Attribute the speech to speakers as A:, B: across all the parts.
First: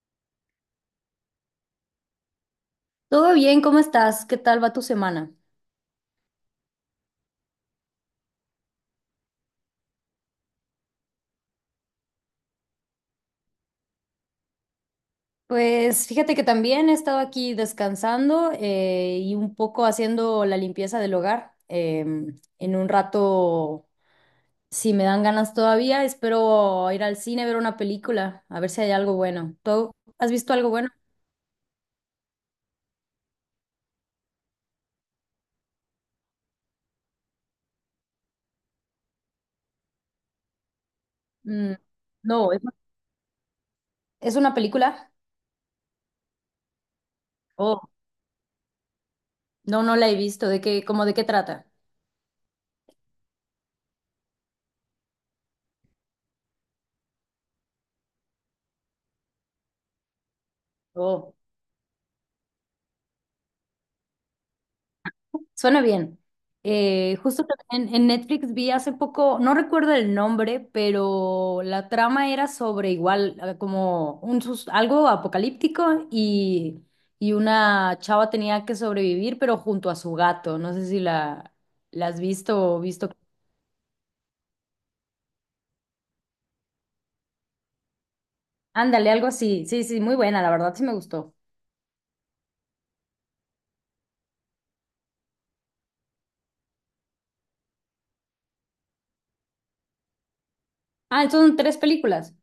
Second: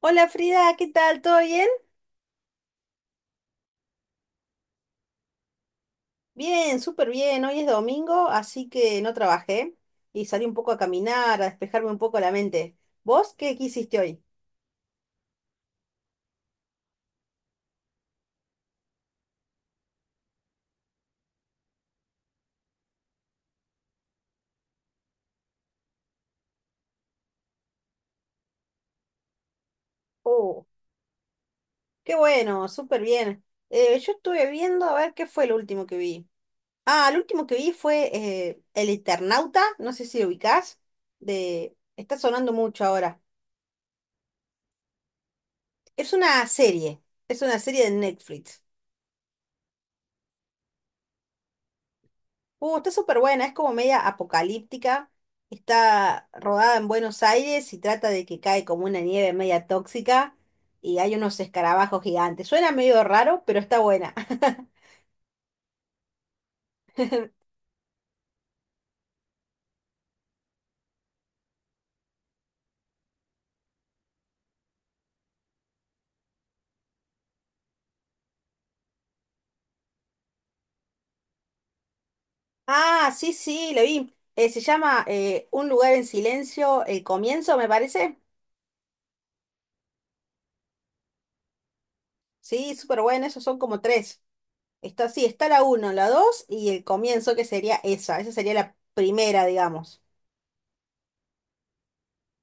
A: Hola Frida, ¿qué tal? ¿Todo bien?
B: Todo bien, ¿cómo estás? ¿Qué tal va tu semana?
A: Bien, súper bien. Hoy es domingo, así que no trabajé y salí un poco a caminar, a despejarme un poco la mente. ¿Vos qué hiciste hoy?
B: Pues fíjate que también he estado aquí descansando y un poco haciendo la limpieza del hogar. En un rato, si me dan ganas todavía, espero ir al cine a ver una película, a ver si hay algo bueno. ¿Tú has visto
A: Oh,
B: algo bueno?
A: qué bueno, súper bien. Yo estuve viendo a ver qué fue lo último que vi. Ah, lo último que vi fue El Eternauta, no sé si lo ubicás,
B: Mm,
A: está sonando
B: no, ¿es
A: mucho ahora.
B: es una película?
A: Es una serie, es una
B: Oh,
A: serie de Netflix.
B: no, no la he visto. ¿De qué, cómo de qué trata?
A: Está súper buena, es como media apocalíptica. Está rodada en Buenos Aires y trata de que cae como una nieve media tóxica y hay
B: Oh.
A: unos escarabajos gigantes. Suena medio raro, pero está buena.
B: Suena bien. Justo también en Netflix vi hace poco, no recuerdo el nombre, pero la trama era sobre igual, como algo apocalíptico y una chava tenía que sobrevivir, pero junto a su gato. No sé si la has visto o visto.
A: Ah, sí, sí, lo vi. Se llama Un lugar en silencio, el comienzo, me parece.
B: Ándale, algo así. Sí, sí, muy buena, la verdad sí me gustó.
A: Sí, súper buena, esos son como tres. Está, sí, está la uno, la dos y el comienzo, que sería esa. Esa sería la primera, digamos.
B: Ah, entonces son tres películas.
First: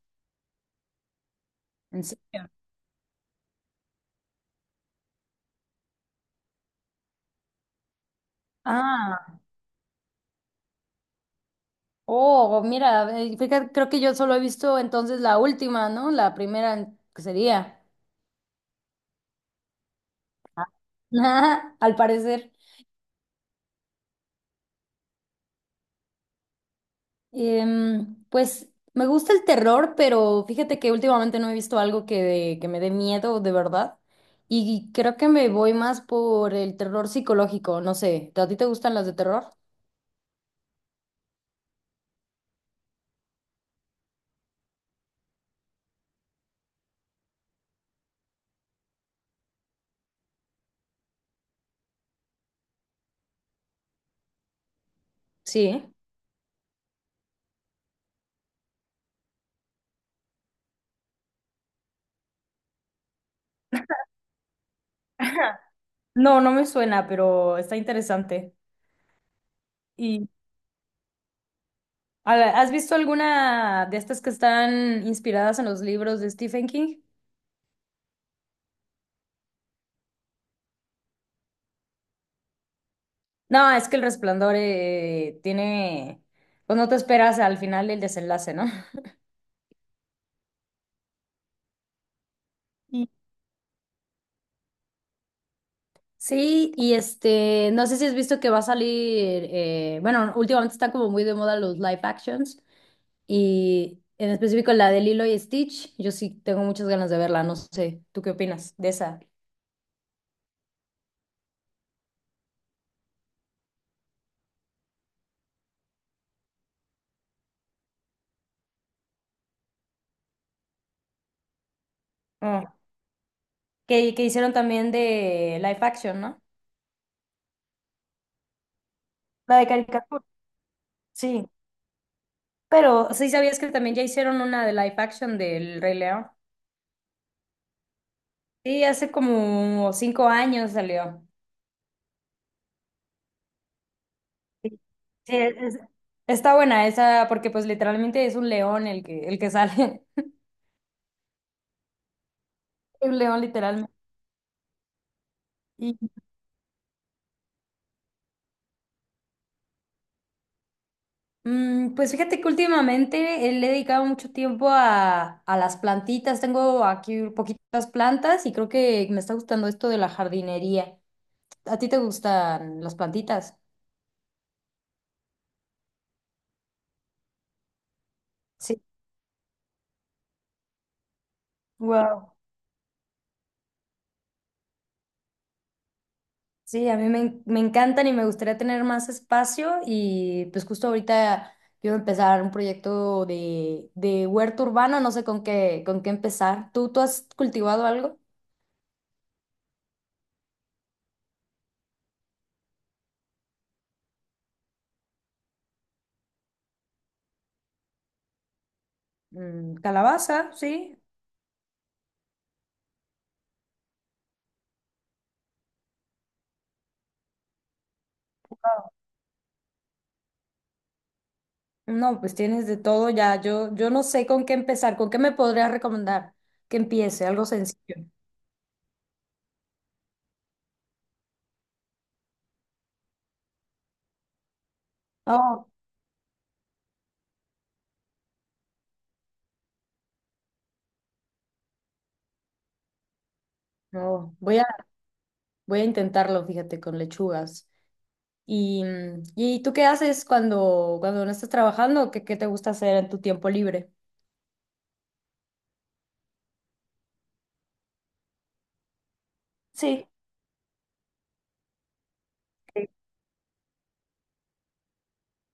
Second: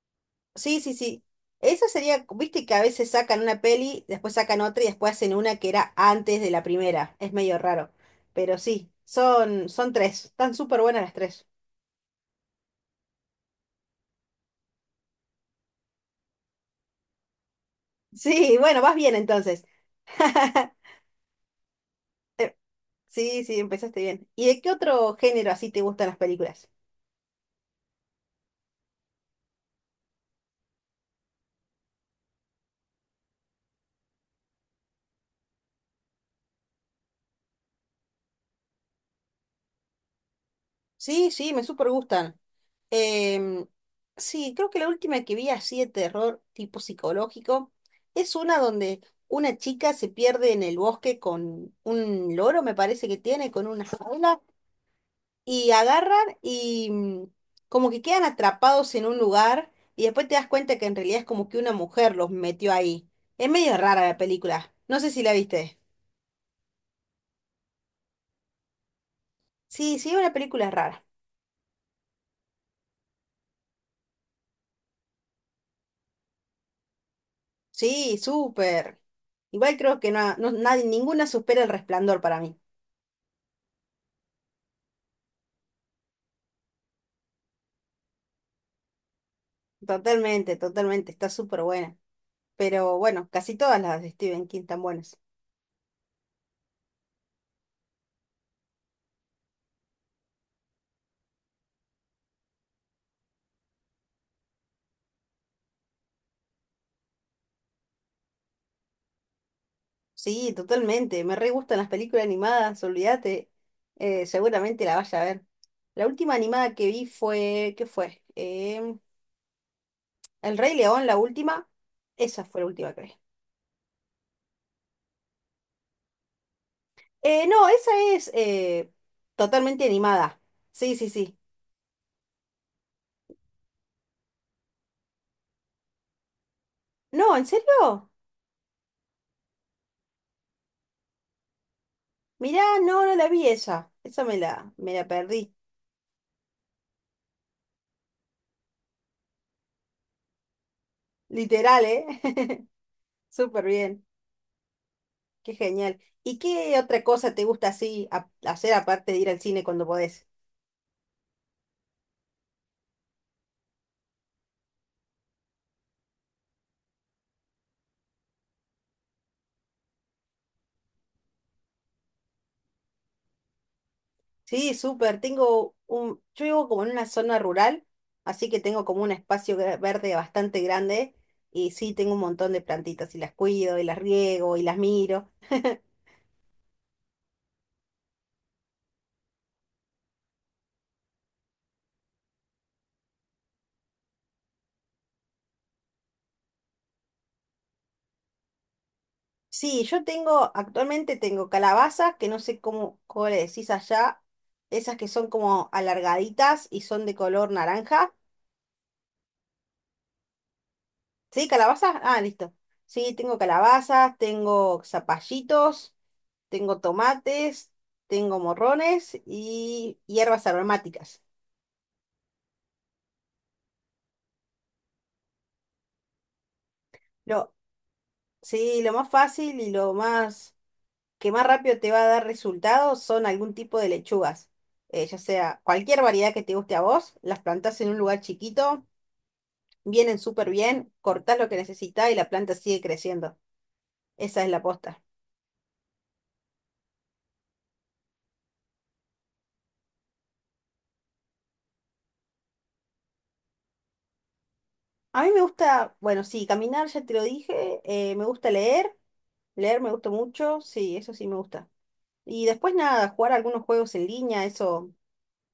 A: Sí, sí, sí. Eso
B: ¿En
A: sería,
B: serio?
A: viste que a veces sacan una peli, después sacan otra y después hacen una que era antes de la primera. Es medio raro. Pero sí,
B: Ah,
A: son, son tres. Están súper buenas las tres.
B: oh, mira, fíjate, creo que yo solo he visto entonces la última, ¿no? La primera que sería.
A: Sí, bueno, vas bien entonces.
B: Al parecer.
A: Eh, Sí, sí, empezaste bien. ¿Y de qué otro género así te gustan las películas?
B: Pues me gusta el terror, pero fíjate que últimamente no he visto algo que me dé miedo de verdad. Y creo que me voy más por el terror psicológico, no sé. ¿A ti te gustan las de terror?
A: Sí, sí, me súper gustan. Em, sí, creo que la última que vi así de terror tipo psicológico es una donde una chica se pierde en el bosque con un loro, me parece que tiene, con una jaula, y
B: Sí.
A: agarran y como que quedan atrapados en un lugar y después te das cuenta que en realidad es como que una mujer los metió ahí. Es medio rara la película. No sé si la
B: Ajá.
A: viste.
B: No, no me suena, pero está interesante.
A: Sí, sí,
B: ¿Y
A: una película rara.
B: has visto alguna de estas que están inspiradas en los libros de Stephen King?
A: Sí, súper. Igual creo que no, nadie, ninguna supera el resplandor para mí.
B: No, es que El Resplandor tiene, pues no te esperas al final el desenlace, ¿no?
A: Totalmente, totalmente, está súper buena. Pero bueno, casi todas las de Stephen King están buenas.
B: Sí, y este, no sé si has visto que va a salir, bueno, últimamente están como muy de moda los live actions y en específico la de Lilo y Stitch, yo sí tengo muchas ganas de verla, no sé, ¿tú qué opinas de esa?
A: Sí, totalmente, me re gustan las películas animadas, olvídate. Seguramente la vaya a ver. La última animada que vi fue, ¿qué fue? El Rey León, la última. Esa fue
B: Mm.
A: la última, creo.
B: Que hicieron también de live action, ¿no?
A: No, esa es
B: La de
A: totalmente
B: caricatura.
A: animada. Sí, sí, sí.
B: Sí, pero sí sabías que también ya hicieron una de live action del Rey León.
A: No, ¿en serio?
B: Sí, hace como cinco años salió.
A: Mirá, no, no la vi esa. Esa me
B: Sí,
A: me la
B: Sí,
A: perdí.
B: es- está buena esa, porque pues literalmente es un león el que sale.
A: Literal, ¿eh?
B: Un león
A: Súper
B: literalmente.
A: bien. Qué
B: Y,
A: genial. ¿Y qué otra cosa te gusta así hacer aparte de ir al cine cuando podés?
B: mm, pues fíjate que últimamente le he dedicado mucho tiempo a las plantitas. Tengo aquí poquitas plantas y creo que me está gustando esto de la jardinería. ¿A ti te gustan las plantitas?
A: Sí, súper. Tengo un... Yo vivo como en una zona rural, así que
B: Sí.
A: tengo como un espacio verde bastante grande. Y sí, tengo un
B: Wow.
A: montón de plantitas y las cuido y las riego y las miro.
B: Sí, a mí me, en- me encantan y me gustaría tener más espacio y pues justo ahorita quiero empezar un proyecto de huerto urbano, no sé con con qué empezar. Tú has cultivado algo?
A: Sí, yo tengo, actualmente tengo calabazas, que no sé cómo le decís allá, esas que son como alargaditas y son de color naranja.
B: Mm, calabaza, sí.
A: ¿Sí, calabazas? Ah, listo. Sí, tengo calabazas, tengo zapallitos, tengo tomates, tengo morrones y hierbas aromáticas.
B: No, pues tienes de todo ya. Yo no sé con qué empezar, con qué me podrías recomendar que empiece, algo
A: Lo,
B: sencillo.
A: sí, lo más fácil y lo más que más rápido te va a dar resultados son algún tipo de lechugas. Ya sea
B: Oh.
A: cualquier variedad que te guste a vos, las plantás en un lugar chiquito, vienen súper bien, cortás lo que necesitas y la planta sigue creciendo.
B: No,
A: Esa es
B: voy
A: la
B: a,
A: posta.
B: voy a intentarlo, fíjate, con lechugas. ¿Y, mm, ¿y tú qué haces cuando no estás trabajando? Qué te gusta hacer en tu tiempo libre?
A: A mí me gusta, bueno, sí, caminar, ya te lo dije, me gusta leer, leer me
B: Sí,
A: gusta mucho, sí, eso sí me gusta. Y después nada, jugar algunos juegos en línea, eso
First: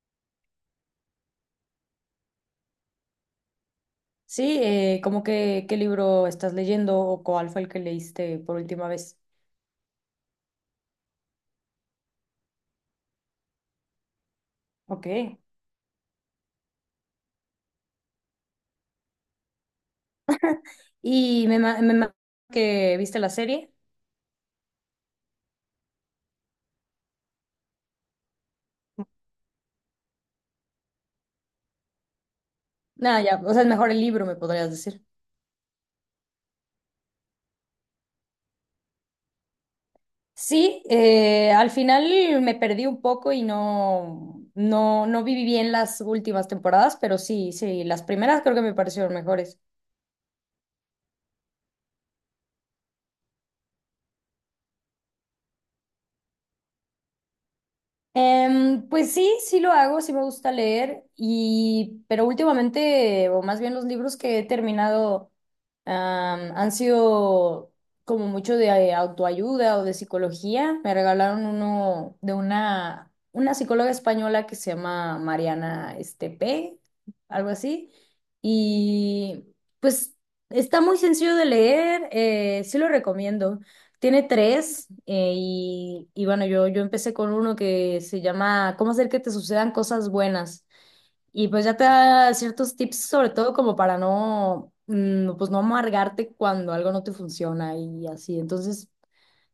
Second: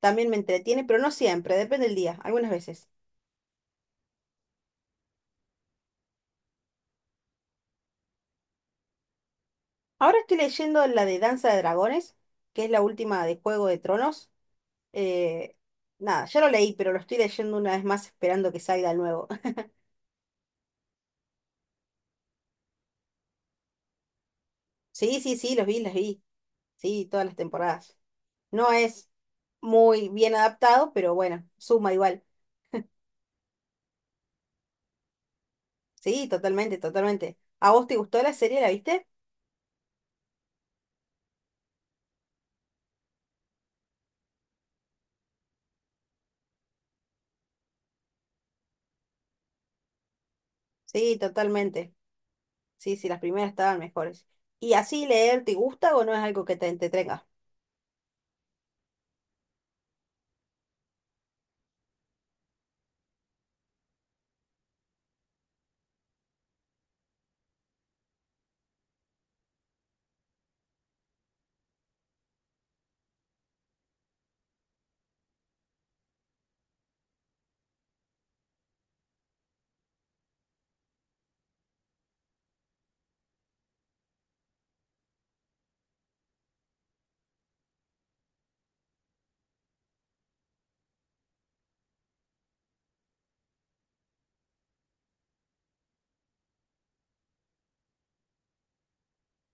A: también me entretiene, pero no siempre, depende del día, algunas veces.
B: sí, ¿cómo que qué libro estás leyendo o cuál fue el que leíste por última vez?
A: Ahora estoy leyendo la de Danza de Dragones, que es la última de Juego de Tronos.
B: Ok.
A: eh, Nada, ya lo leí, pero lo estoy leyendo una vez más esperando que salga el nuevo.
B: Y me, ma- me ma- que viste la serie.
A: Sí, sí, sí, los vi, los vi. Sí, todas las temporadas. No es muy bien adaptado, pero bueno, suma igual.
B: Nada, ya, o sea, es mejor el libro, me podrías decir.
A: Sí, totalmente, totalmente. ¿A vos te gustó la serie? ¿La viste?
B: Sí, al final me perdí un poco y no viví bien las últimas temporadas, pero sí, sí, las primeras creo que me parecieron mejores.
A: Sí, totalmente. Sí, sí, las primeras estaban mejores. ¿Y así leer te gusta o no es algo que te entretenga?
B: Pues sí, sí lo hago, sí me gusta leer, y, pero últimamente, o más bien los libros que he terminado, han sido como mucho de autoayuda o de psicología. Me regalaron uno de una psicóloga española que se llama Mariana Estepe, algo así. Y pues está muy sencillo de leer, sí lo recomiendo. Tiene tres y bueno, yo empecé con uno que se llama ¿Cómo hacer que te sucedan cosas buenas? Y pues ya te da ciertos tips, sobre todo como para no, mm, pues no amargarte cuando algo no te funciona y así. Entonces,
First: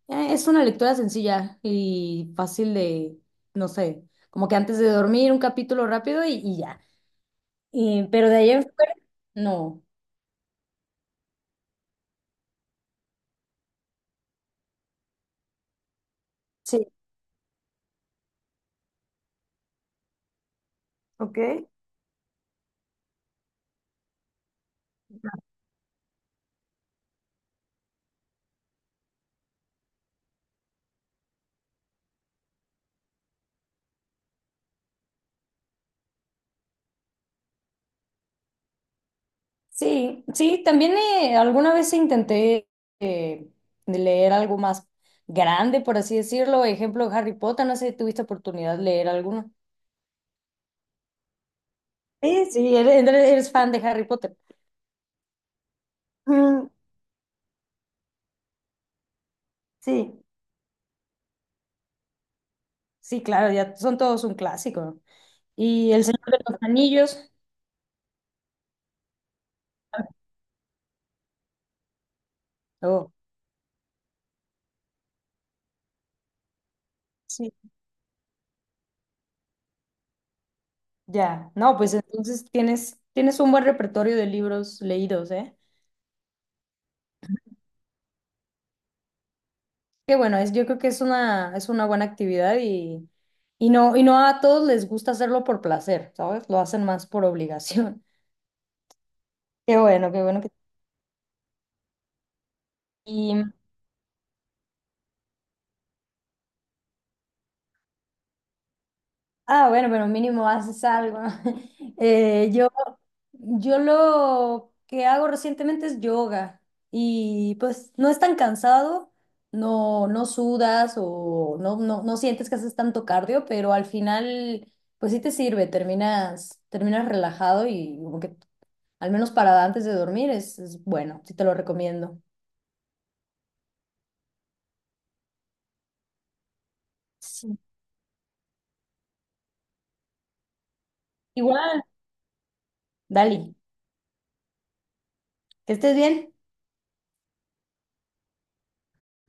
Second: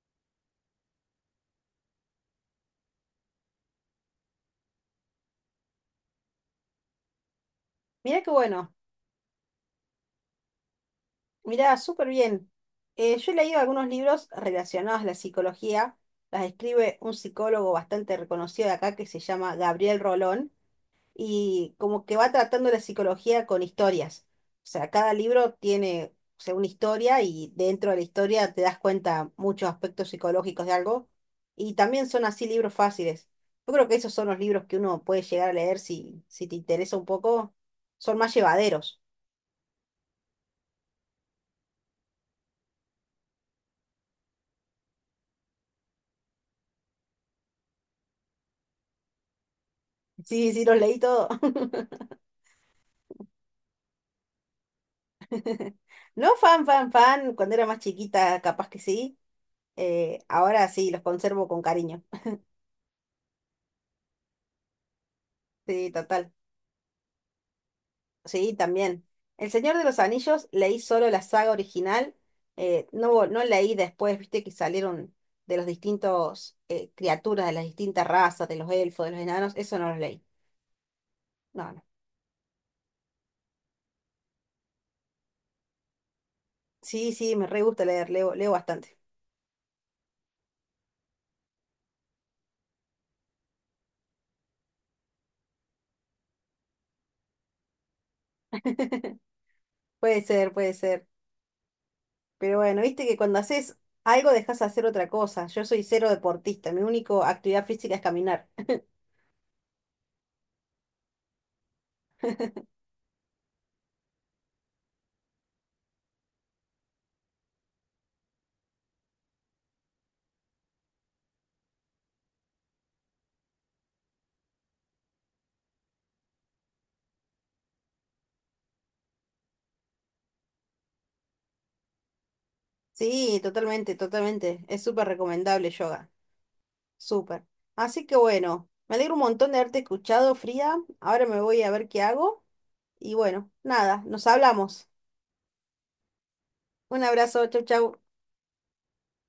B: es una lectura sencilla y fácil de, no sé, como que antes de dormir un capítulo rápido y ya.
A: Mira qué
B: Pero de ahí en
A: bueno,
B: fuera, no.
A: mira súper bien. Yo he leído algunos libros relacionados a la psicología. Las
B: Sí.
A: escribe un psicólogo bastante reconocido de acá que se llama Gabriel Rolón.
B: Ok.
A: Y como que va tratando la psicología con historias. O sea, cada libro tiene, o sea, una historia y dentro de la historia te das cuenta muchos aspectos psicológicos de algo. Y también son así libros fáciles. Yo creo que esos son los libros que uno puede llegar a leer si, si te interesa un poco. Son más llevaderos.
B: Sí, sí, también alguna vez intenté eh, de leer algo más grande, por así decirlo. Ejemplo, Harry Potter, no sé si tuviste oportunidad de leer alguno.
A: Sí, sí, los leí todo.
B: Sí, eres fan de Harry Potter.
A: No fan,
B: Mm,
A: fan, fan. Cuando era más chiquita, capaz que sí.
B: sí,
A: Ahora sí, los conservo con cariño.
B: sí, claro, ya son todos un clásico.
A: Sí,
B: Y El Señor
A: total.
B: de los Anillos.
A: Sí, también. El Señor de los Anillos leí solo la saga original, no,
B: Oh,
A: no leí después, viste que salieron de los distintos criaturas, de
B: sí,
A: las distintas razas, de los elfos, de los enanos, eso no lo leí.
B: ya.
A: No,
B: No,
A: no.
B: pues entonces tienes, tienes un buen repertorio de libros leídos, ¿eh?
A: Sí, sí, me re gusta leer, leo, leo bastante.
B: Qué bueno, yo creo que es una buena actividad y, y no a todos les gusta hacerlo por placer, ¿sabes? Lo hacen más por obligación.
A: Puede
B: Qué bueno que...
A: ser, puede ser. Pero bueno, viste que cuando
B: Y,
A: haces algo dejas de hacer otra cosa. Yo soy cero deportista, mi única actividad física es caminar.
B: ah, bueno, pero mínimo haces algo. Eh, yo, yo lo que hago recientemente es yoga y pues no es tan cansado, no, no sudas o no sientes que haces tanto cardio, pero al final pues sí te sirve, terminas, terminas relajado y como que al menos para antes de dormir es bueno, sí te lo recomiendo.
A: Sí, totalmente, totalmente. Es súper recomendable yoga. Súper.
B: Sí.
A: Así que bueno, me alegro un montón de haberte escuchado, Frida. Ahora me voy a
B: Igual,
A: ver qué hago. Y
B: Dali,
A: bueno, nada, nos hablamos.
B: que estés bien.
A: Un abrazo, chau, chau.